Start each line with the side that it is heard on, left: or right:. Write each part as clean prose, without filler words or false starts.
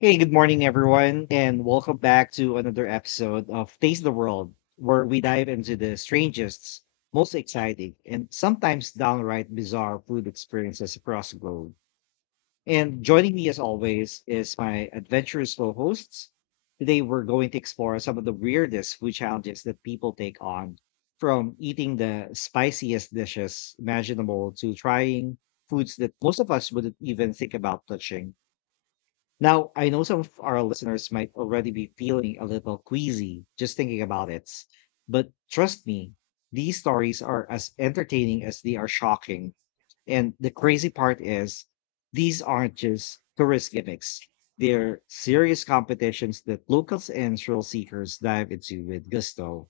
left: Hey, good morning, everyone, and welcome back to another episode of Taste the World, where we dive into the strangest, most exciting, and sometimes downright bizarre food experiences across the globe. And joining me, as always, is my adventurous co hosts. Today, we're going to explore some of the weirdest food challenges that people take on, from eating the spiciest dishes imaginable to trying foods that most of us wouldn't even think about touching. Now, I know some of our listeners might already be feeling a little queasy just thinking about it, but trust me, these stories are as entertaining as they are shocking. And the crazy part is, these aren't just tourist gimmicks. They're serious competitions that locals and thrill seekers dive into with gusto.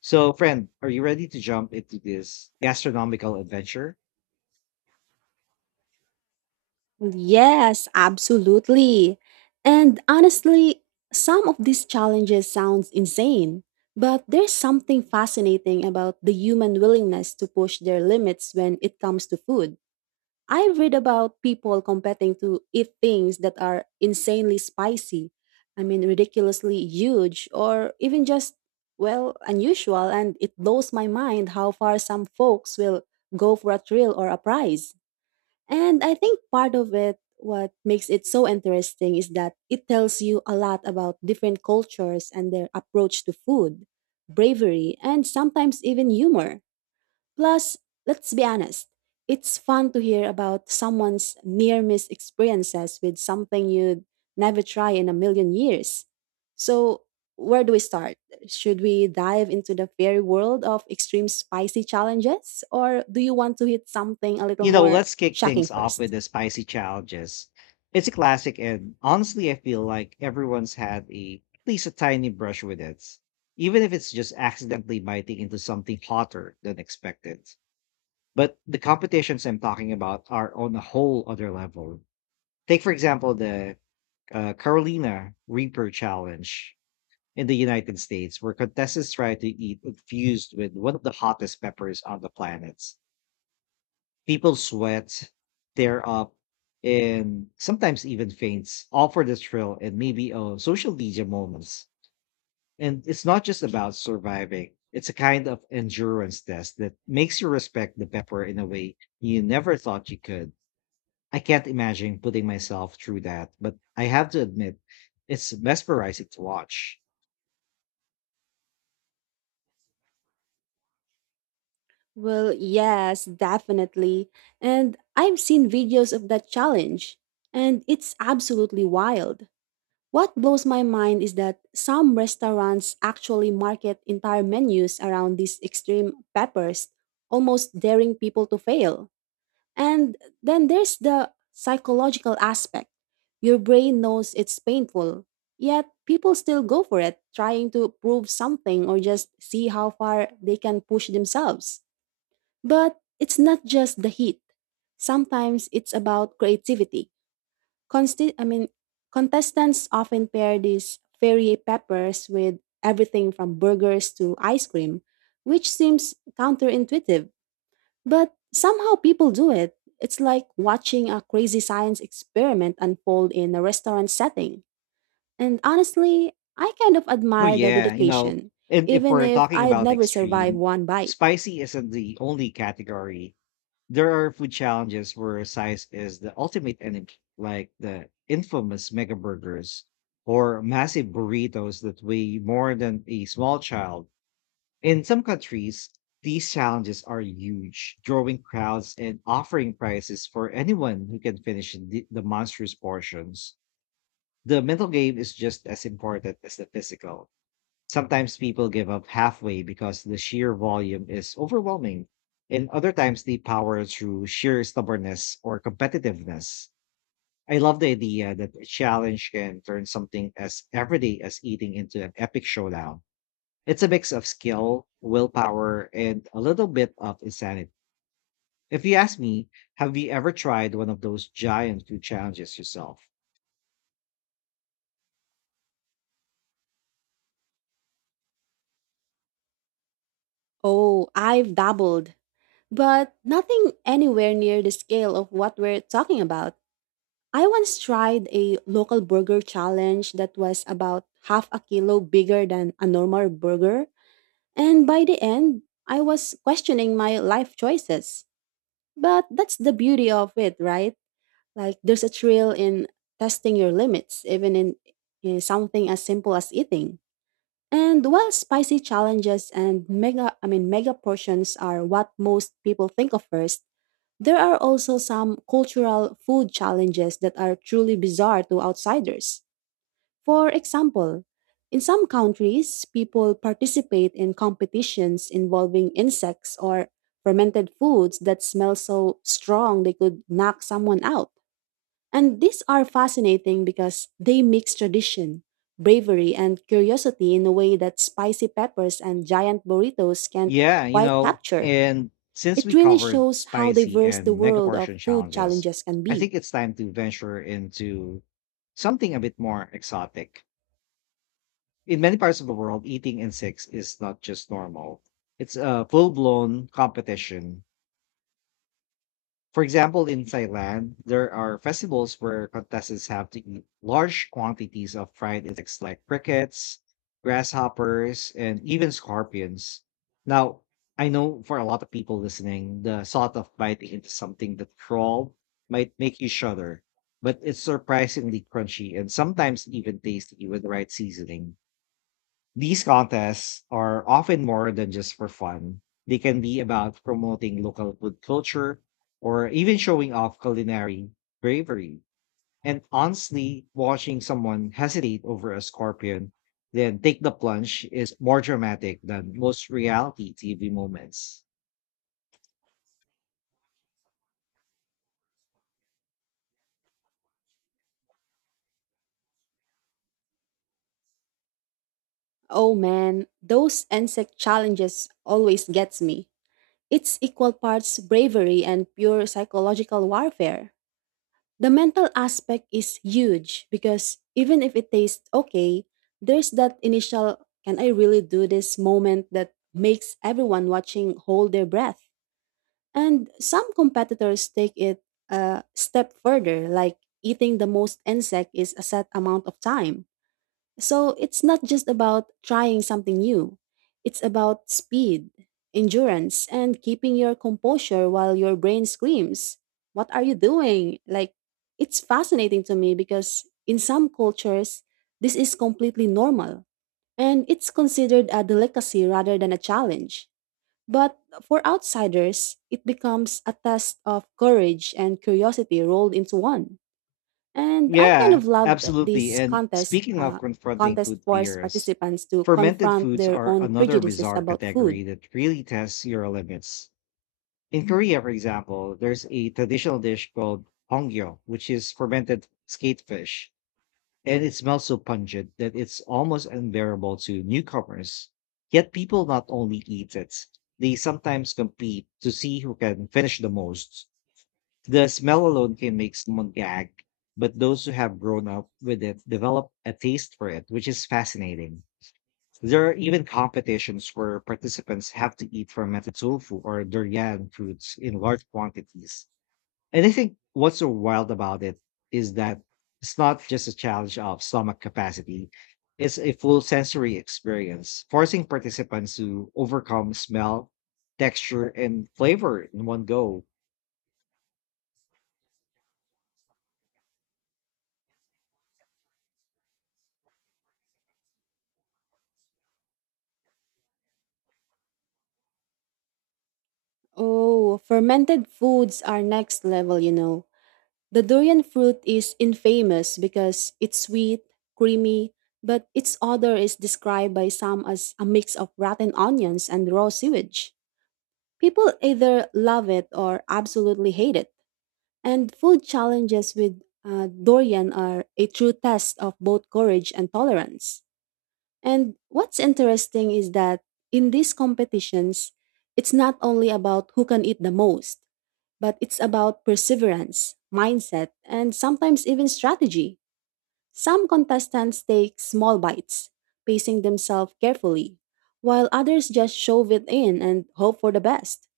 left: So, friend, are you ready to jump into this gastronomical adventure?
right: Yes, absolutely. And honestly, some of these challenges sounds insane, but there's something fascinating about the human willingness to push their limits when it comes to food. I read about people competing to eat things that are insanely spicy, I mean ridiculously huge or even just well, unusual and it blows my mind how far some folks will go for a thrill or a prize. And I think part of it, what makes it so interesting is that it tells you a lot about different cultures and their approach to food, bravery, and sometimes even humor. Plus, let's be honest, it's fun to hear about someone's near miss experiences with something you'd never try in a million years. So, where do we start? Should we dive into the fairy world of extreme spicy challenges, or do you want to hit something a little
left: You know,
right: more
left: let's kick
right: shocking
left: things off with
right: first?
left: the spicy challenges. It's a classic, and honestly, I feel like everyone's had a at least a tiny brush with it, even if it's just accidentally biting into something hotter than expected. But the competitions I'm talking about are on a whole other level. Take, for example, the Carolina Reaper Challenge in the United States, where contestants try to eat infused with one of the hottest peppers on the planet. People sweat, tear up, and sometimes even faints, all for the thrill and maybe a social media moments. And it's not just about surviving, it's a kind of endurance test that makes you respect the pepper in a way you never thought you could. I can't imagine putting myself through that, but I have to admit, it's mesmerizing to watch.
right: Well, yes, definitely. And I've seen videos of that challenge, and it's absolutely wild. What blows my mind is that some restaurants actually market entire menus around these extreme peppers, almost daring people to fail. And then there's the psychological aspect. Your brain knows it's painful, yet people still go for it, trying to prove something or just see how far they can push themselves. But it's not just the heat. Sometimes it's about creativity Consti- I mean, contestants often pair these fairy peppers with everything from burgers to ice cream, which seems counterintuitive, but somehow people do it. It's like watching a crazy science experiment unfold in a restaurant setting. And honestly, I kind of
left: Oh,
right: admire the
left: yeah, you know,
right: dedication,
left: and if
right: even
left: we're
right: if
left: talking
right: I'd
left: about
right: never survive
left: extreme,
right: one bite.
left: spicy isn't the only category. There are food challenges where size is the ultimate enemy, like the infamous mega burgers or massive burritos that weigh more than a small child. In some countries, these challenges are huge, drawing crowds and offering prizes for anyone who can finish the monstrous portions. The mental game is just as important as the physical. Sometimes people give up halfway because the sheer volume is overwhelming, and other times they power through sheer stubbornness or competitiveness. I love the idea that a challenge can turn something as everyday as eating into an epic showdown. It's a mix of skill, willpower, and a little bit of insanity. If you ask me, have you ever tried one of those giant food challenges yourself?
right: Oh, I've dabbled, but nothing anywhere near the scale of what we're talking about. I once tried a local burger challenge that was about half a kilo bigger than a normal burger, and by the end, I was questioning my life choices. But that's the beauty of it, right? Like there's a thrill in testing your limits, in something as simple as eating. And while spicy challenges and mega I mean mega portions are what most people think of first, there are also some cultural food challenges that are truly bizarre to outsiders. For example, in some countries, people participate in competitions involving insects or fermented foods that smell so strong they could knock someone out. And these are fascinating because they mix tradition, bravery, and curiosity in a way that spicy peppers and giant burritos can't
left: Yeah, you
right: quite
left: know,
right: capture.
left: and since
right: It
left: we
right: really
left: covered
right: shows how
left: spicy
right: diverse the
left: and mega
right: world of
left: portion
right: food
left: challenges,
right: challenges can
left: I
right: be.
left: think it's time to venture into something a bit more exotic. In many parts of the world, eating insects is not just normal, it's a full blown competition. For example, in Thailand, there are festivals where contestants have to eat large quantities of fried insects like crickets, grasshoppers, and even scorpions. Now, I know for a lot of people listening, the thought of biting into something that crawled might make you shudder, but it's surprisingly crunchy and sometimes even tasty with the right seasoning. These contests are often more than just for fun. They can be about promoting local food culture or even showing off culinary bravery. And honestly, watching someone hesitate over a scorpion, then take the plunge is more dramatic than most reality TV moments.
right: Oh man, those insect challenges always gets me. It's equal parts bravery and pure psychological warfare. The mental aspect is huge because even if it tastes okay, there's that initial can I really do this moment that makes everyone watching hold their breath. And some competitors take it a step further, like eating the most insect is a set amount of time. So it's not just about trying something new, it's about speed, endurance, and keeping your composure while your brain screams, what are you doing? Like, it's fascinating to me because in some cultures, this is completely normal and it's considered a delicacy rather than a challenge. But for outsiders, it becomes a test of courage and curiosity rolled into one. And I kind
left: Yeah,
right: of loved
left: absolutely.
right: this
left: And
right: contest.
left: speaking of confronting
right: Contest
left: food
right: forced
left: fears,
right: participants to
left: fermented
right: confront
left: foods
right: their
left: are
right: own
left: another
right: prejudices
left: bizarre
right: about
left: category
right: food.
left: that really tests your limits. In Korea, for example, there's a traditional dish called hongyo, which is fermented skate fish, and it smells so pungent that it's almost unbearable to newcomers. Yet people not only eat it, they sometimes compete to see who can finish the most. The smell alone can make someone gag, but those who have grown up with it develop a taste for it, which is fascinating. There are even competitions where participants have to eat fermented tofu or durian fruits in large quantities. And I think what's so wild about it is that it's not just a challenge of stomach capacity, it's a full sensory experience, forcing participants to overcome smell, texture, and flavor in one go.
right: Oh, fermented foods are next level, you know. The durian fruit is infamous because it's sweet, creamy, but its odor is described by some as a mix of rotten onions and raw sewage. People either love it or absolutely hate it. And food challenges with durian are a true test of both courage and tolerance. And what's interesting is that in these competitions, it's not only about who can eat the most, but it's about perseverance, mindset, and sometimes even strategy. Some contestants take small bites, pacing themselves carefully, while others just shove it in and hope for the best.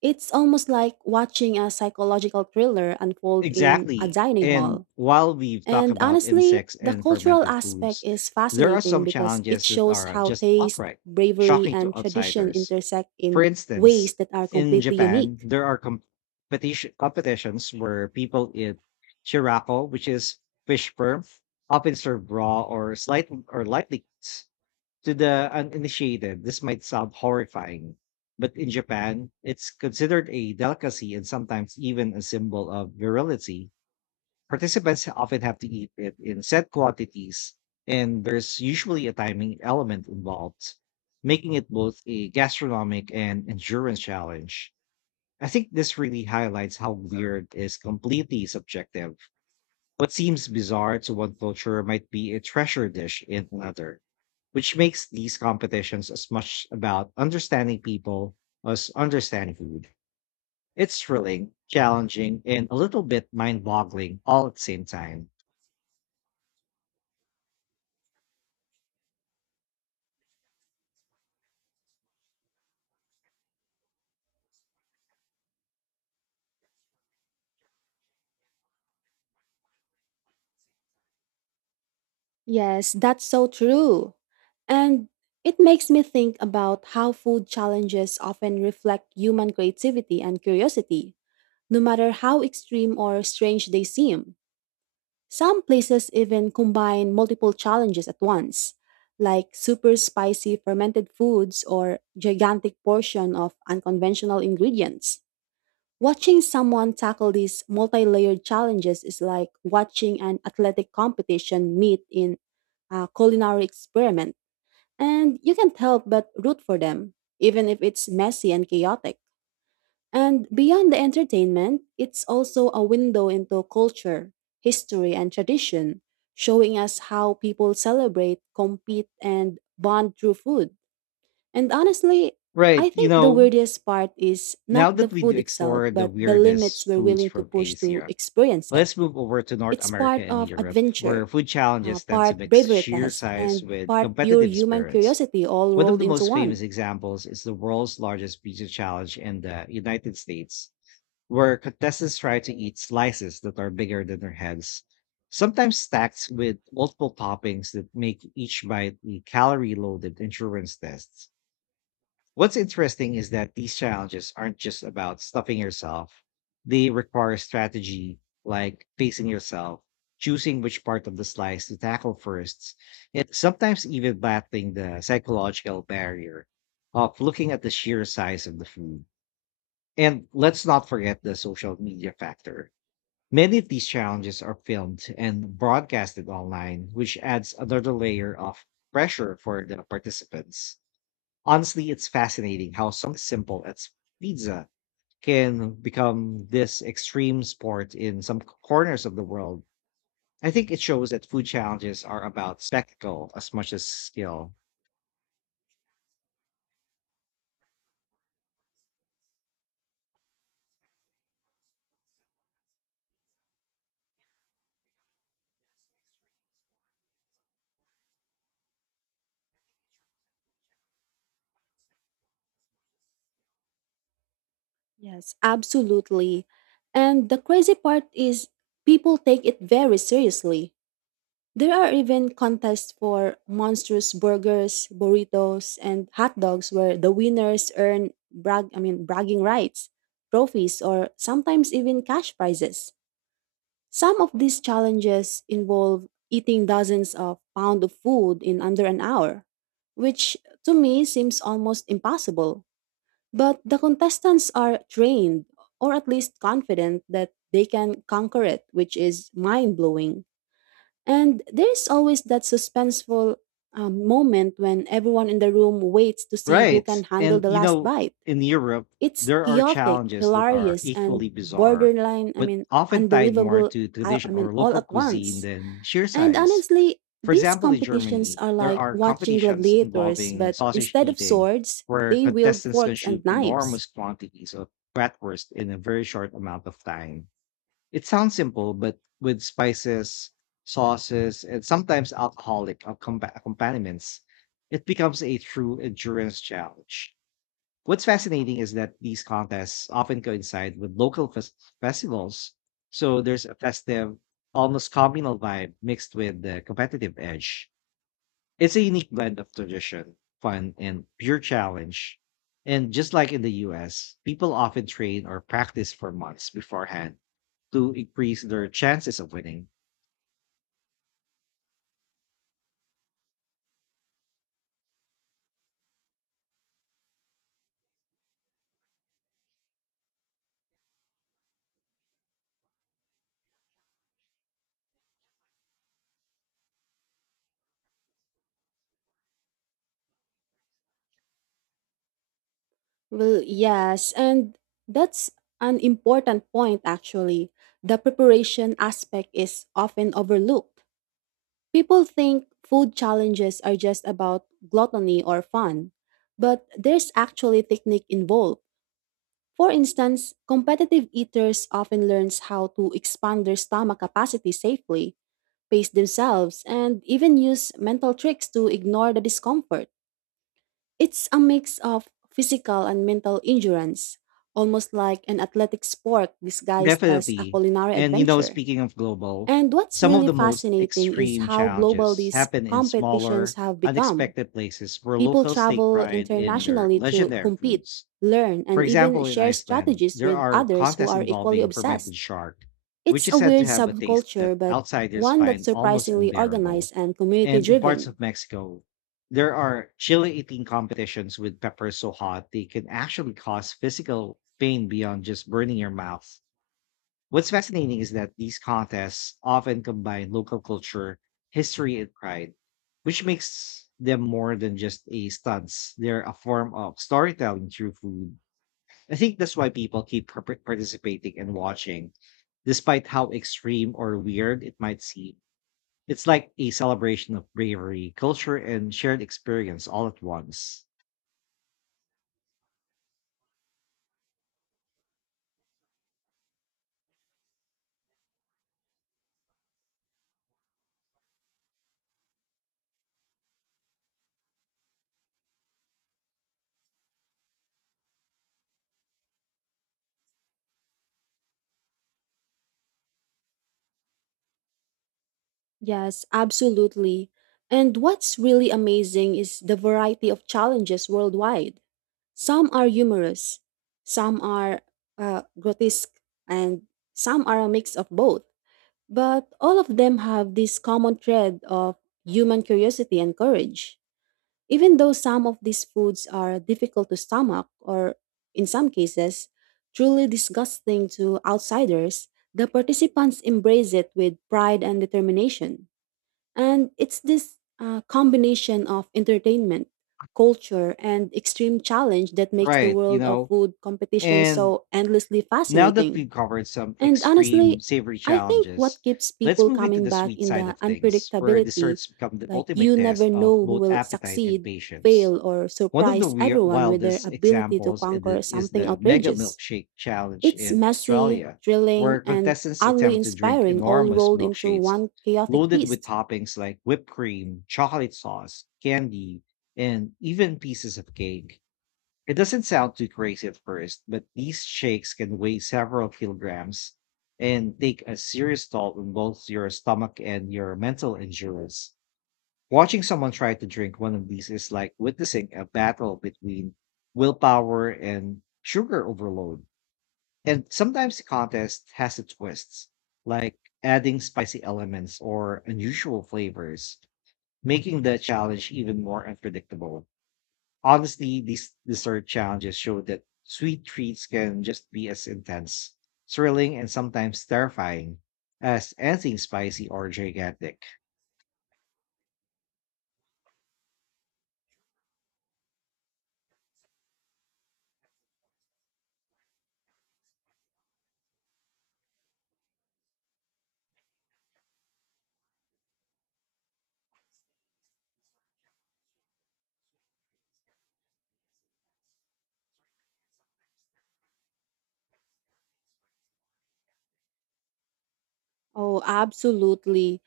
right: It's almost like watching a psychological thriller unfold in a
left: Exactly.
right: dining
left: And
right: hall.
left: while we've talked
right: And
left: about
right: honestly,
left: insects
right: the
left: and
right: cultural
left: fermented
right: aspect
left: foods,
right: is
left: there are
right: fascinating
left: some
right: because it
left: challenges that
right: shows
left: are
right: how
left: just
right: taste,
left: outright
right: bravery,
left: shocking to
right: and tradition
left: outsiders.
right: intersect in
left: For
right: ways
left: instance,
right: that are
left: in
right: completely
left: Japan,
right: unique.
left: there are competitions where people eat shirako, which is fish sperm, often served raw or slight or lightly cooked. To the uninitiated, this might sound horrifying, but in Japan, it's considered a delicacy and sometimes even a symbol of virility. Participants often have to eat it in set quantities, and there's usually a timing element involved, making it both a gastronomic and endurance challenge. I think this really highlights how weird is completely subjective. What seems bizarre to one culture might be a treasure dish in another, which makes these competitions as much about understanding people as understanding food. It's thrilling, challenging, and a little bit mind boggling all at the same time.
right: Yes, that's so true. And it makes me think about how food challenges often reflect human creativity and curiosity, no matter how extreme or strange they seem. Some places even combine multiple challenges at once, like super spicy fermented foods or gigantic portion of unconventional ingredients. Watching someone tackle these multi-layered challenges is like watching an athletic competition meet in a culinary experiment, and you can't help but root for them, even if it's messy and chaotic. And beyond the entertainment, it's also a window into culture, history, and tradition, showing us how people celebrate, compete, and bond through food. And honestly,
left: Right.
right: I
left: You
right: think the
left: know,
right: weirdest part is
left: now
right: not the
left: that we do
right: food itself,
left: explore the
right: but the limits
left: weirdest
right: we're
left: foods
right: willing to
left: from
right: push to
left: Asia,
right: experience it.
left: let's move over to North
right: It's
left: America
right: part
left: and
right: of
left: Europe, where
right: adventure,
left: food challenges tend to
right: part
left: mix
right: bravery
left: sheer
right: test,
left: size
right: and
left: with
right: part pure
left: competitive
right: human
left: spirits.
right: curiosity all
left: One of
right: rolled
left: the
right: into
left: most famous
right: one.
left: examples is the world's largest pizza challenge in the United States, where contestants try to eat slices that are bigger than their heads, sometimes stacked with multiple toppings that make each bite a calorie loaded endurance test. What's interesting is that these challenges aren't just about stuffing yourself. They require strategy, like facing yourself, choosing which part of the slice to tackle first, and sometimes even battling the psychological barrier of looking at the sheer size of the food. And let's not forget the social media factor. Many of these challenges are filmed and broadcasted online, which adds another layer of pressure for the participants. Honestly, it's fascinating how something simple as pizza can become this extreme sport in some corners of the world. I think it shows that food challenges are about spectacle as much as skill.
right: Yes, absolutely. And the crazy part is people take it very seriously. There are even contests for monstrous burgers, burritos, and hot dogs where the winners earn bragging rights, trophies, or sometimes even cash prizes. Some of these challenges involve eating dozens of pounds of food in under an hour, which to me seems almost impossible. But the contestants are trained, or at least confident, that they can conquer it, which is mind blowing. And there's always that suspenseful moment when everyone in the room waits to see who
left: Right.
right: can handle
left: And,
right: the
left: you
right: last
left: know,
right: bite.
left: in Europe,
right: It's
left: there are
right: chaotic,
left: challenges that are
right: hilarious, and
left: equally bizarre,
right: borderline, I
left: but
right: mean,
left: often tied more
right: unbelievable,
left: to
right: I I
left: tradition
right: mean,
left: or
right: all
left: local
right: at
left: cuisine
right: once.
left: than sheer
right: And
left: size.
right: honestly,
left: For
right: these
left: example, in
right: competitions
left: Germany,
right: are
left: there
right: like
left: are
right: watching
left: competitions
right: gladiators,
left: involving
right: but
left: sausage
right: instead of
left: eating
right: swords,
left: where
right: they wield
left: contestants
right: forks
left: consume
right: and knives.
left: enormous quantities of bratwurst in a very short amount of time. It sounds simple, but with spices, sauces, and sometimes alcoholic accompaniments, it becomes a true endurance challenge. What's fascinating is that these contests often coincide with local festivals, so there's a festive, almost communal vibe mixed with the competitive edge. It's a unique blend of tradition, fun, and pure challenge. And just like in the US, people often train or practice for months beforehand to increase their chances of winning.
right: Well, yes, and that's an important point actually. The preparation aspect is often overlooked. People think food challenges are just about gluttony or fun, but there's actually technique involved. For instance, competitive eaters often learns how to expand their stomach capacity safely, pace themselves, and even use mental tricks to ignore the discomfort. It's a mix of physical and mental endurance, almost like an athletic sport disguised as a
left: Definitely.
right: culinary
left: And you know,
right: adventure.
left: speaking of global,
right: And what's
left: some of
right: really
left: the most
right: fascinating
left: extreme
right: is how global
left: challenges
right: these
left: happen in
right: competitions
left: smaller,
right: have become.
left: unexpected places where
right: People
left: locals take
right: travel
left: pride in their
right: internationally to
left: legendary
right: compete,
left: foods.
right: learn,
left: For
right: and even
left: example, in
right: share
left: Iceland,
right: strategies
left: there
right: with
left: are
right: others who
left: contests
right: are equally
left: involving fermented
right: obsessed.
left: shark, which
right: It's
left: is
right: a
left: said to
right: weird
left: have a taste that
right: subculture, but
left: outsiders
right: one that's
left: find almost
right: surprisingly
left: unbearable.
right: organized and community
left: And in parts
right: driven.
left: of Mexico, there are chili eating competitions with peppers so hot they can actually cause physical pain beyond just burning your mouth. What's fascinating is that these contests often combine local culture, history, and pride, which makes them more than just a stunts. They're a form of storytelling through food. I think that's why people keep participating and watching, despite how extreme or weird it might seem. It's like a celebration of bravery, culture, and shared experience all at once.
right: Yes, absolutely. And what's really amazing is the variety of challenges worldwide. Some are humorous, some are grotesque, and some are a mix of both. But all of them have this common thread of human curiosity and courage. Even though some of these foods are difficult to stomach, or in some cases, truly disgusting to outsiders, the participants embrace it with pride and determination. And it's this combination of entertainment, culture, and extreme challenge that makes the
left: Right, you
right: world of
left: know?
right: food competition
left: And
right: so endlessly
left: now that
right: fascinating.
left: we've covered some
right: And
left: extreme
right: honestly,
left: savory
right: I think
left: challenges,
right: what keeps
left: let's
right: people
left: move into
right: coming
left: the
right: back
left: sweet
right: in
left: side
right: the
left: of things, where
right: unpredictability,
left: desserts become the
right: like
left: ultimate
right: you
left: test
right: never
left: of
right: know who
left: both
right: will
left: appetite and
right: succeed,
left: patience.
right: fail, or
left: One of the
right: surprise
left: weir
right: everyone with their
left: wildest
right: ability to
left: examples
right: conquer
left: is
right: something
left: the Mega
right: outrageous.
left: Milkshake Challenge
right: It's
left: in
right: messy,
left: Australia,
right: thrilling,
left: where
right: and
left: contestants
right: oddly
left: attempt to drink
right: inspiring, all
left: enormous
right: rolled into
left: milkshakes
right: one chaotic
left: loaded with
right: feast.
left: toppings like whipped cream, chocolate sauce, candy, and even pieces of cake. It doesn't sound too crazy at first, but these shakes can weigh several kilograms and take a serious toll on both your stomach and your mental endurance. Watching someone try to drink one of these is like witnessing a battle between willpower and sugar overload. And sometimes the contest has its twists, like adding spicy elements or unusual flavors, making the challenge even more unpredictable. Honestly, these dessert challenges show that sweet treats can just be as intense, thrilling, and sometimes terrifying as anything spicy or gigantic.
right: Oh, absolutely.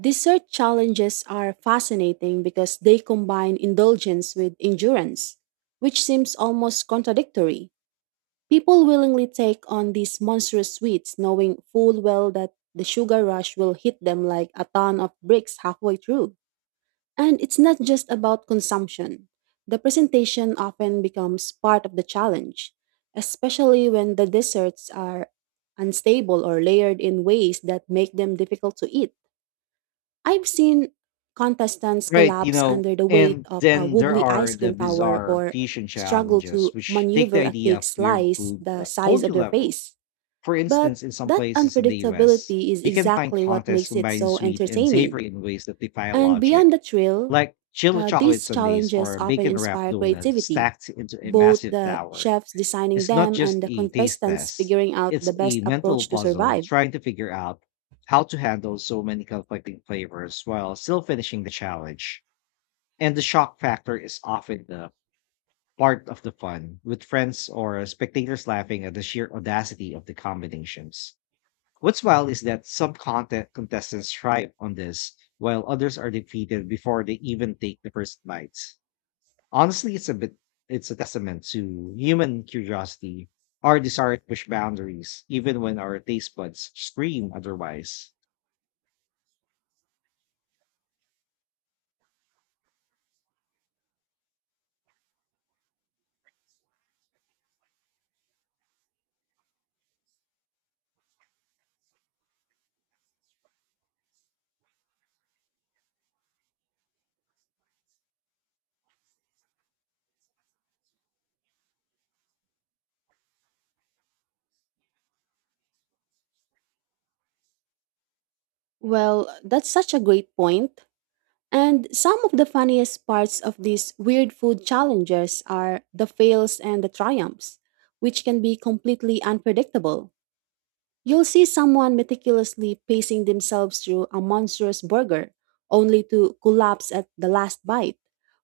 right: Dessert challenges are fascinating because they combine indulgence with endurance, which seems almost contradictory. People willingly take on these monstrous sweets knowing full well that the sugar rush will hit them like a ton of bricks halfway through. And it's not just about consumption. The presentation often becomes part of the challenge, especially when the desserts are unstable or layered in ways that make them difficult to eat. I've seen contestants
left: Right, you
right: collapse
left: know,
right: under the weight
left: and
right: of a
left: then there
right: wobbly
left: are
right: ice
left: the
right: cream tower
left: bizarre
right: or
left: fusion
right: struggle
left: challenges,
right: to
left: which take the
right: maneuver a
left: idea
right: cake
left: of weird
right: slice
left: food
right: the size
left: hold
right: of
left: you
right: their
left: level.
right: face.
left: For
right: But
left: instance, in some
right: that
left: places in the US,
right: unpredictability is
left: you can find
right: exactly what
left: contests
right: makes it
left: combining
right: so
left: sweet and
right: entertaining.
left: savory in ways that defy
right: And beyond
left: logic,
right: the thrill,
left: like chili chocolate
right: these
left: sundaes
right: challenges
left: or
right: often
left: bacon wrapped
right: inspire
left: donuts
right: creativity,
left: stacked into a
right: both
left: massive
right: the
left: tower.
right: chefs designing
left: It's not
right: them
left: just
right: and the
left: a taste
right: contestants
left: test,
right: figuring out
left: it's
right: the
left: a
right: best
left: mental
right: approach to
left: puzzle
right: survive.
left: trying to figure out how to handle so many conflicting flavors while still finishing the challenge. And the shock factor is often the part of the fun, with friends or spectators laughing at the sheer audacity of the combinations. What's wild is that some content contestants thrive on this, while others are defeated before they even take the first bites. Honestly, it's a testament to human curiosity, our desire to push boundaries, even when our taste buds scream otherwise.
right: Well, that's such a great point. And some of the funniest parts of these weird food challenges are the fails and the triumphs, which can be completely unpredictable. You'll see someone meticulously pacing themselves through a monstrous burger, only to collapse at the last bite,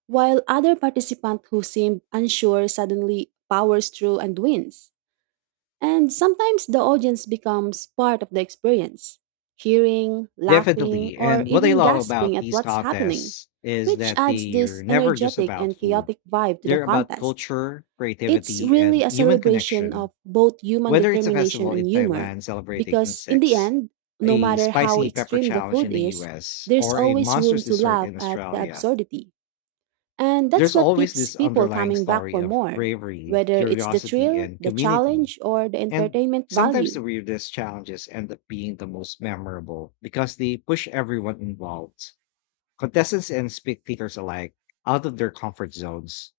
right: while other participant who seemed unsure suddenly powers through and wins. And sometimes the audience becomes part of the experience, cheering, laughing,
left: Definitely.
right: or
left: And what I
right: even
left: love
right: gasping
left: about
right: at
left: these
right: what's happening,
left: contests is
right: which
left: that
right: adds
left: they're
right: this
left: never just
right: energetic
left: about
right: and
left: food.
right: chaotic vibe to the
left: They're about
right: contest.
left: culture,
right: It's
left: creativity, and
right: really a
left: human
right: celebration
left: connection.
right: of both human
left: Whether it's a
right: determination
left: festival
right: and
left: in
right: humor,
left: Thailand celebrating
right: because in the
left: insects,
right: end, no
left: a
right: matter how
left: spicy pepper
right: extreme the
left: challenge
right: food
left: in the
right: is,
left: US,
right: there's
left: or a
right: always room
left: monstrous
right: to
left: dessert
right: laugh
left: in
right: at the
left: Australia,
right: absurdity. And that's
left: there's
right: what
left: always
right: keeps
left: this
right: people
left: underlying
right: coming back
left: story
right: for
left: of
right: more,
left: bravery,
right: whether it's the
left: curiosity,
right: thrill,
left: and
right: the
left: community.
right: challenge, or the
left: And
right: entertainment
left: sometimes the
right: value.
left: weirdest challenges end up being the most memorable because they push everyone involved. Contestants and spectators alike out of their comfort zones.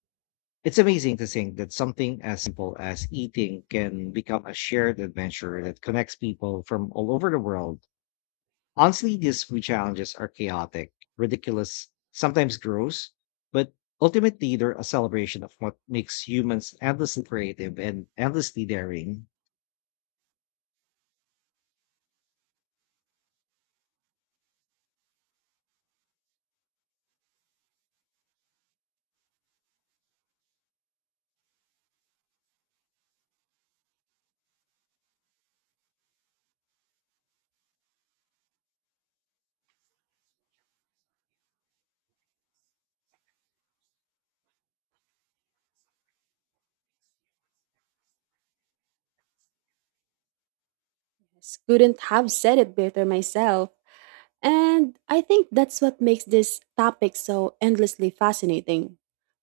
left: It's amazing to think that something as simple as eating can become a shared adventure that connects people from all over the world. Honestly, these food challenges are chaotic, ridiculous, sometimes gross, but ultimately they're a celebration of what makes humans endlessly creative and endlessly daring.
right: Yes, couldn't have said it better myself. And I think that's what makes this topic so endlessly fascinating.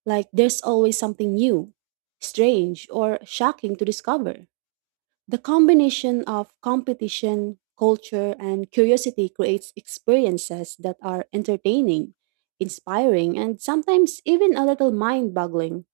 right: Like, there's always something new, strange, or shocking to discover. The combination of competition, culture, and curiosity creates experiences that are entertaining, inspiring, and sometimes even a little mind boggling.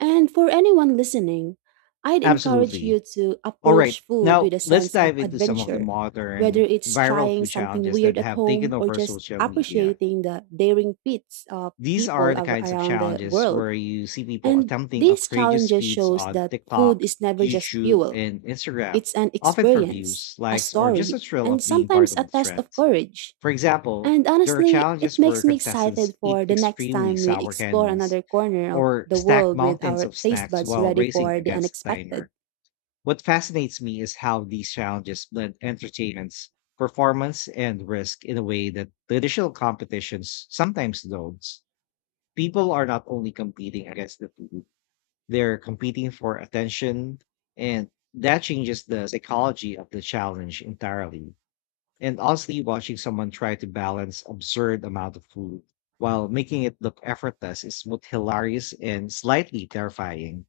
right: And for anyone listening, I'd encourage
left: Absolutely.
right: you to
left: All right.
right: approach food
left: Now,
right: with a
left: let's
right: sense of
left: dive into some of the
right: adventure, whether
left: modern
right: it's
left: viral
right: trying
left: food
right: something
left: challenges that
right: weird at
left: have taken
right: home or
left: over
right: just
left: social media.
right: appreciating the daring feats of
left: These are
right: people
left: the kinds of
right: around the
left: challenges
right: world.
left: where you see people
right: And
left: attempting
right: these
left: outrageous
right: challenges
left: feats
right: shows
left: on
right: that food
left: TikTok,
right: is never just
left: YouTube,
right: fuel.
left: and Instagram,
right: It's an
left: often for
right: experience,
left: views,
right: a
left: likes, or just a
right: story,
left: thrill
right: and
left: of being part
right: sometimes a
left: of the
right: test
left: trend.
right: of courage.
left: For example,
right: And
left: there are
right: honestly, it
left: challenges where
right: makes me excited
left: contestants eat
right: for the next
left: extremely
right: time we
left: sour
right: explore
left: candies
right: another corner of
left: or
right: the
left: stack
right: world with
left: mountains
right: our
left: of
right: taste
left: snacks
right: buds
left: while
right: ready
left: racing
right: for the
left: against a
right: unexpected.
left: timer. What fascinates me is how these challenges blend entertainment, performance, and risk in a way that traditional competitions sometimes don't. People are not only competing against the food, they're competing for attention. And that changes the psychology of the challenge entirely. And honestly, watching someone try to balance absurd amount of food while making it look effortless is both hilarious and slightly terrifying.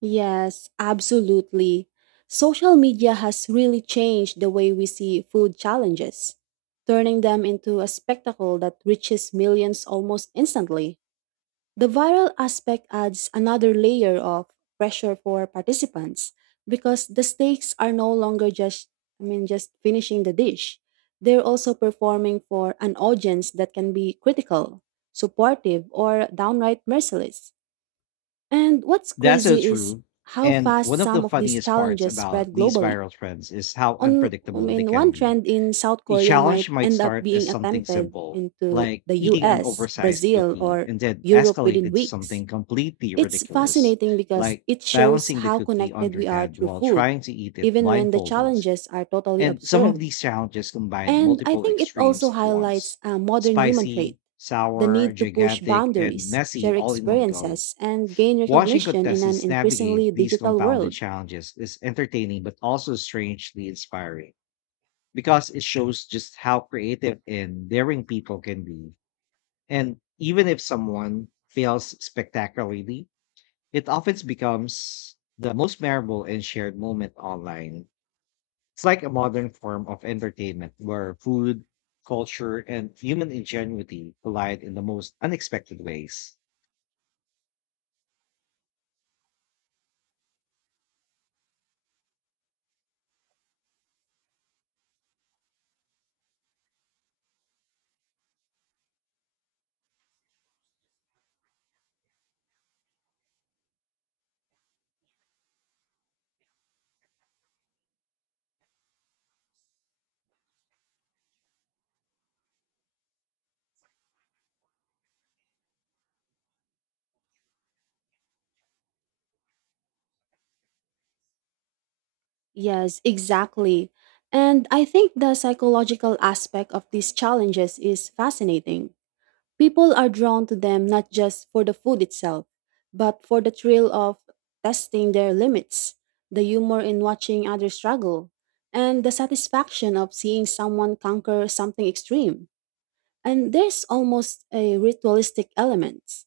right: Yes, absolutely. Social media has really changed the way we see food challenges, turning them into a spectacle that reaches millions almost instantly. The viral aspect adds another layer of pressure for participants because the stakes are no longer just I mean just finishing the dish. They're also performing for an audience that can be critical, supportive, or downright merciless. And what's
left: That's so
right: crazy is
left: true.
right: how
left: And
right: fast
left: one of the
right: some of these
left: funniest parts
right: challenges
left: about
right: spread
left: these
right: globally.
left: viral trends is how
right: On I
left: unpredictable they
right: mean
left: can
right: one
left: be.
right: trend in South
left: A
right: Korea
left: challenge
right: might
left: might
right: end up
left: start as
right: being
left: something
right: attempted
left: simple,
right: into
left: like
right: the
left: eating an
right: US,
left: oversized
right: Brazil,
left: cookie,
right: or
left: and then
right: Europe
left: escalate
right: within
left: into
right: weeks.
left: something completely
right: It's
left: ridiculous,
right: fascinating because
left: like
right: it shows
left: balancing the
right: how
left: cookie on
right: connected
left: your
right: we are
left: head
right: through
left: while
right: food,
left: trying to eat it
right: even when the
left: blindfolded.
right: challenges are totally
left: And some of
right: absurd.
left: these challenges combine
right: And I
left: multiple
right: think it
left: extremes
right: also
left: at once:
right: highlights a modern human
left: spicy,
right: trait, the
left: sour,
right: need to push
left: gigantic, and
right: boundaries,
left: messy
right: share
left: all in one go.
right: experiences, and gain
left: Watching
right: recognition in an
left: contestants navigate
right: increasingly
left: these
right: digital
left: compounded
right: world.
left: challenges is entertaining but also strangely inspiring because it shows just how creative and daring people can be. And even if someone fails spectacularly, it often becomes the most memorable and shared moment online. It's like a modern form of entertainment where food, culture, and human ingenuity collide in the most unexpected ways.
right: Yes, exactly. And I think the psychological aspect of these challenges is fascinating. People are drawn to them not just for the food itself, but for the thrill of testing their limits, the humor in watching others struggle, and the satisfaction of seeing someone conquer something extreme. And there's almost a ritualistic element,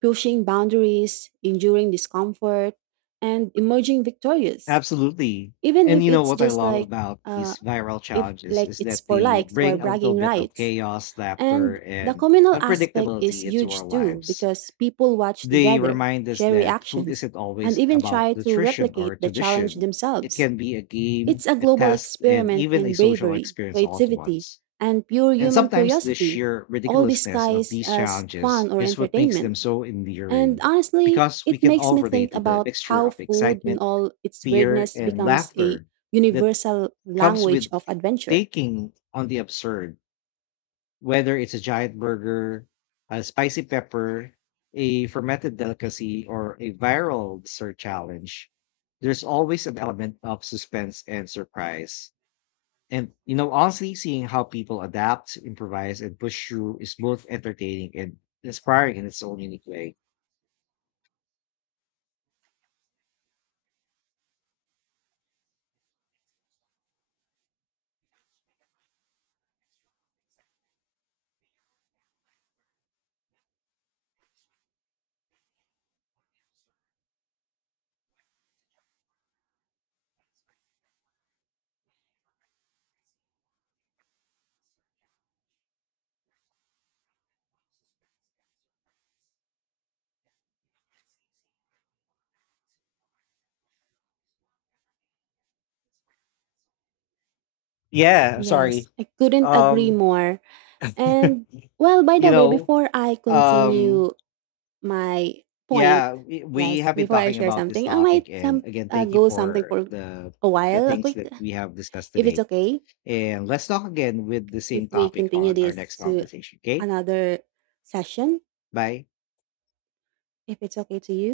right: pushing boundaries, enduring discomfort, and emerging victorious,
left: Absolutely.
right: even
left: And
right: if
left: you know
right: it's
left: what I
right: just
left: love
right: like,
left: about
right: uh,
left: these viral
right: if
left: challenges
right: like
left: is
right: it's
left: that
right: for
left: they
right: likes or
left: bring a little
right: bragging
left: bit of
right: rights.
left: chaos, laughter,
right: And the
left: and
right: communal aspect is
left: unpredictability into our
right: huge too
left: lives.
right: because people watch
left: They
right: together,
left: remind us
right: share
left: that food
right: reactions,
left: isn't
right: and
left: always
right: even
left: about
right: try to
left: nutrition or
right: replicate the challenge
left: tradition. It
right: themselves.
left: can be a game,
right: It's a
left: a
right: global
left: test, and
right: experiment
left: even a
right: in
left: social
right: bravery,
left: experience all at
right: creativity,
left: once.
right: and pure
left: And
right: human
left: sometimes the
right: curiosity,
left: sheer
right: all
left: ridiculousness of
right: disguised
left: these
right: as
left: challenges
right: fun or
left: is what makes them
right: entertainment.
left: so
right: And
left: endearing
right: honestly,
left: because we
right: it
left: can
right: makes
left: all
right: me
left: relate
right: think
left: to the
right: about
left: mixture
right: how
left: of
right: food, in
left: excitement,
right: all its
left: fear,
right: weirdness,
left: and
right: becomes a
left: laughter that
right: universal
left: comes
right: language
left: with
right: of adventure.
left: taking on the absurd, whether it's a giant burger, a spicy pepper, a fermented delicacy, or a viral dessert challenge. There's always an element of suspense and surprise. And you know, honestly, seeing how people adapt, improvise, and push through is both entertaining and inspiring in its own unique way. Yeah, sorry.
right: Yes, I couldn't agree
left: Um,
right: more. And well, by
left: you
right: the way,
left: know,
right: before I
left: um
right: continue my point,
left: Yeah, we
right: yes,
left: have been
right: before I
left: talking
right: share
left: about this
right: something, I might
left: topic, and
right: some
left: again, thank you
right: go something
left: for
right: for
left: the
right: a while, a
left: things
right: quick,
left: that we have discussed
right: if
left: today.
right: it's okay,
left: And let's talk again with the
right: if
left: same
right: we
left: topic
right: continue
left: on our
right: this
left: next
right: to
left: conversation. Okay,
right: another session,
left: bye.
right: if it's okay to you.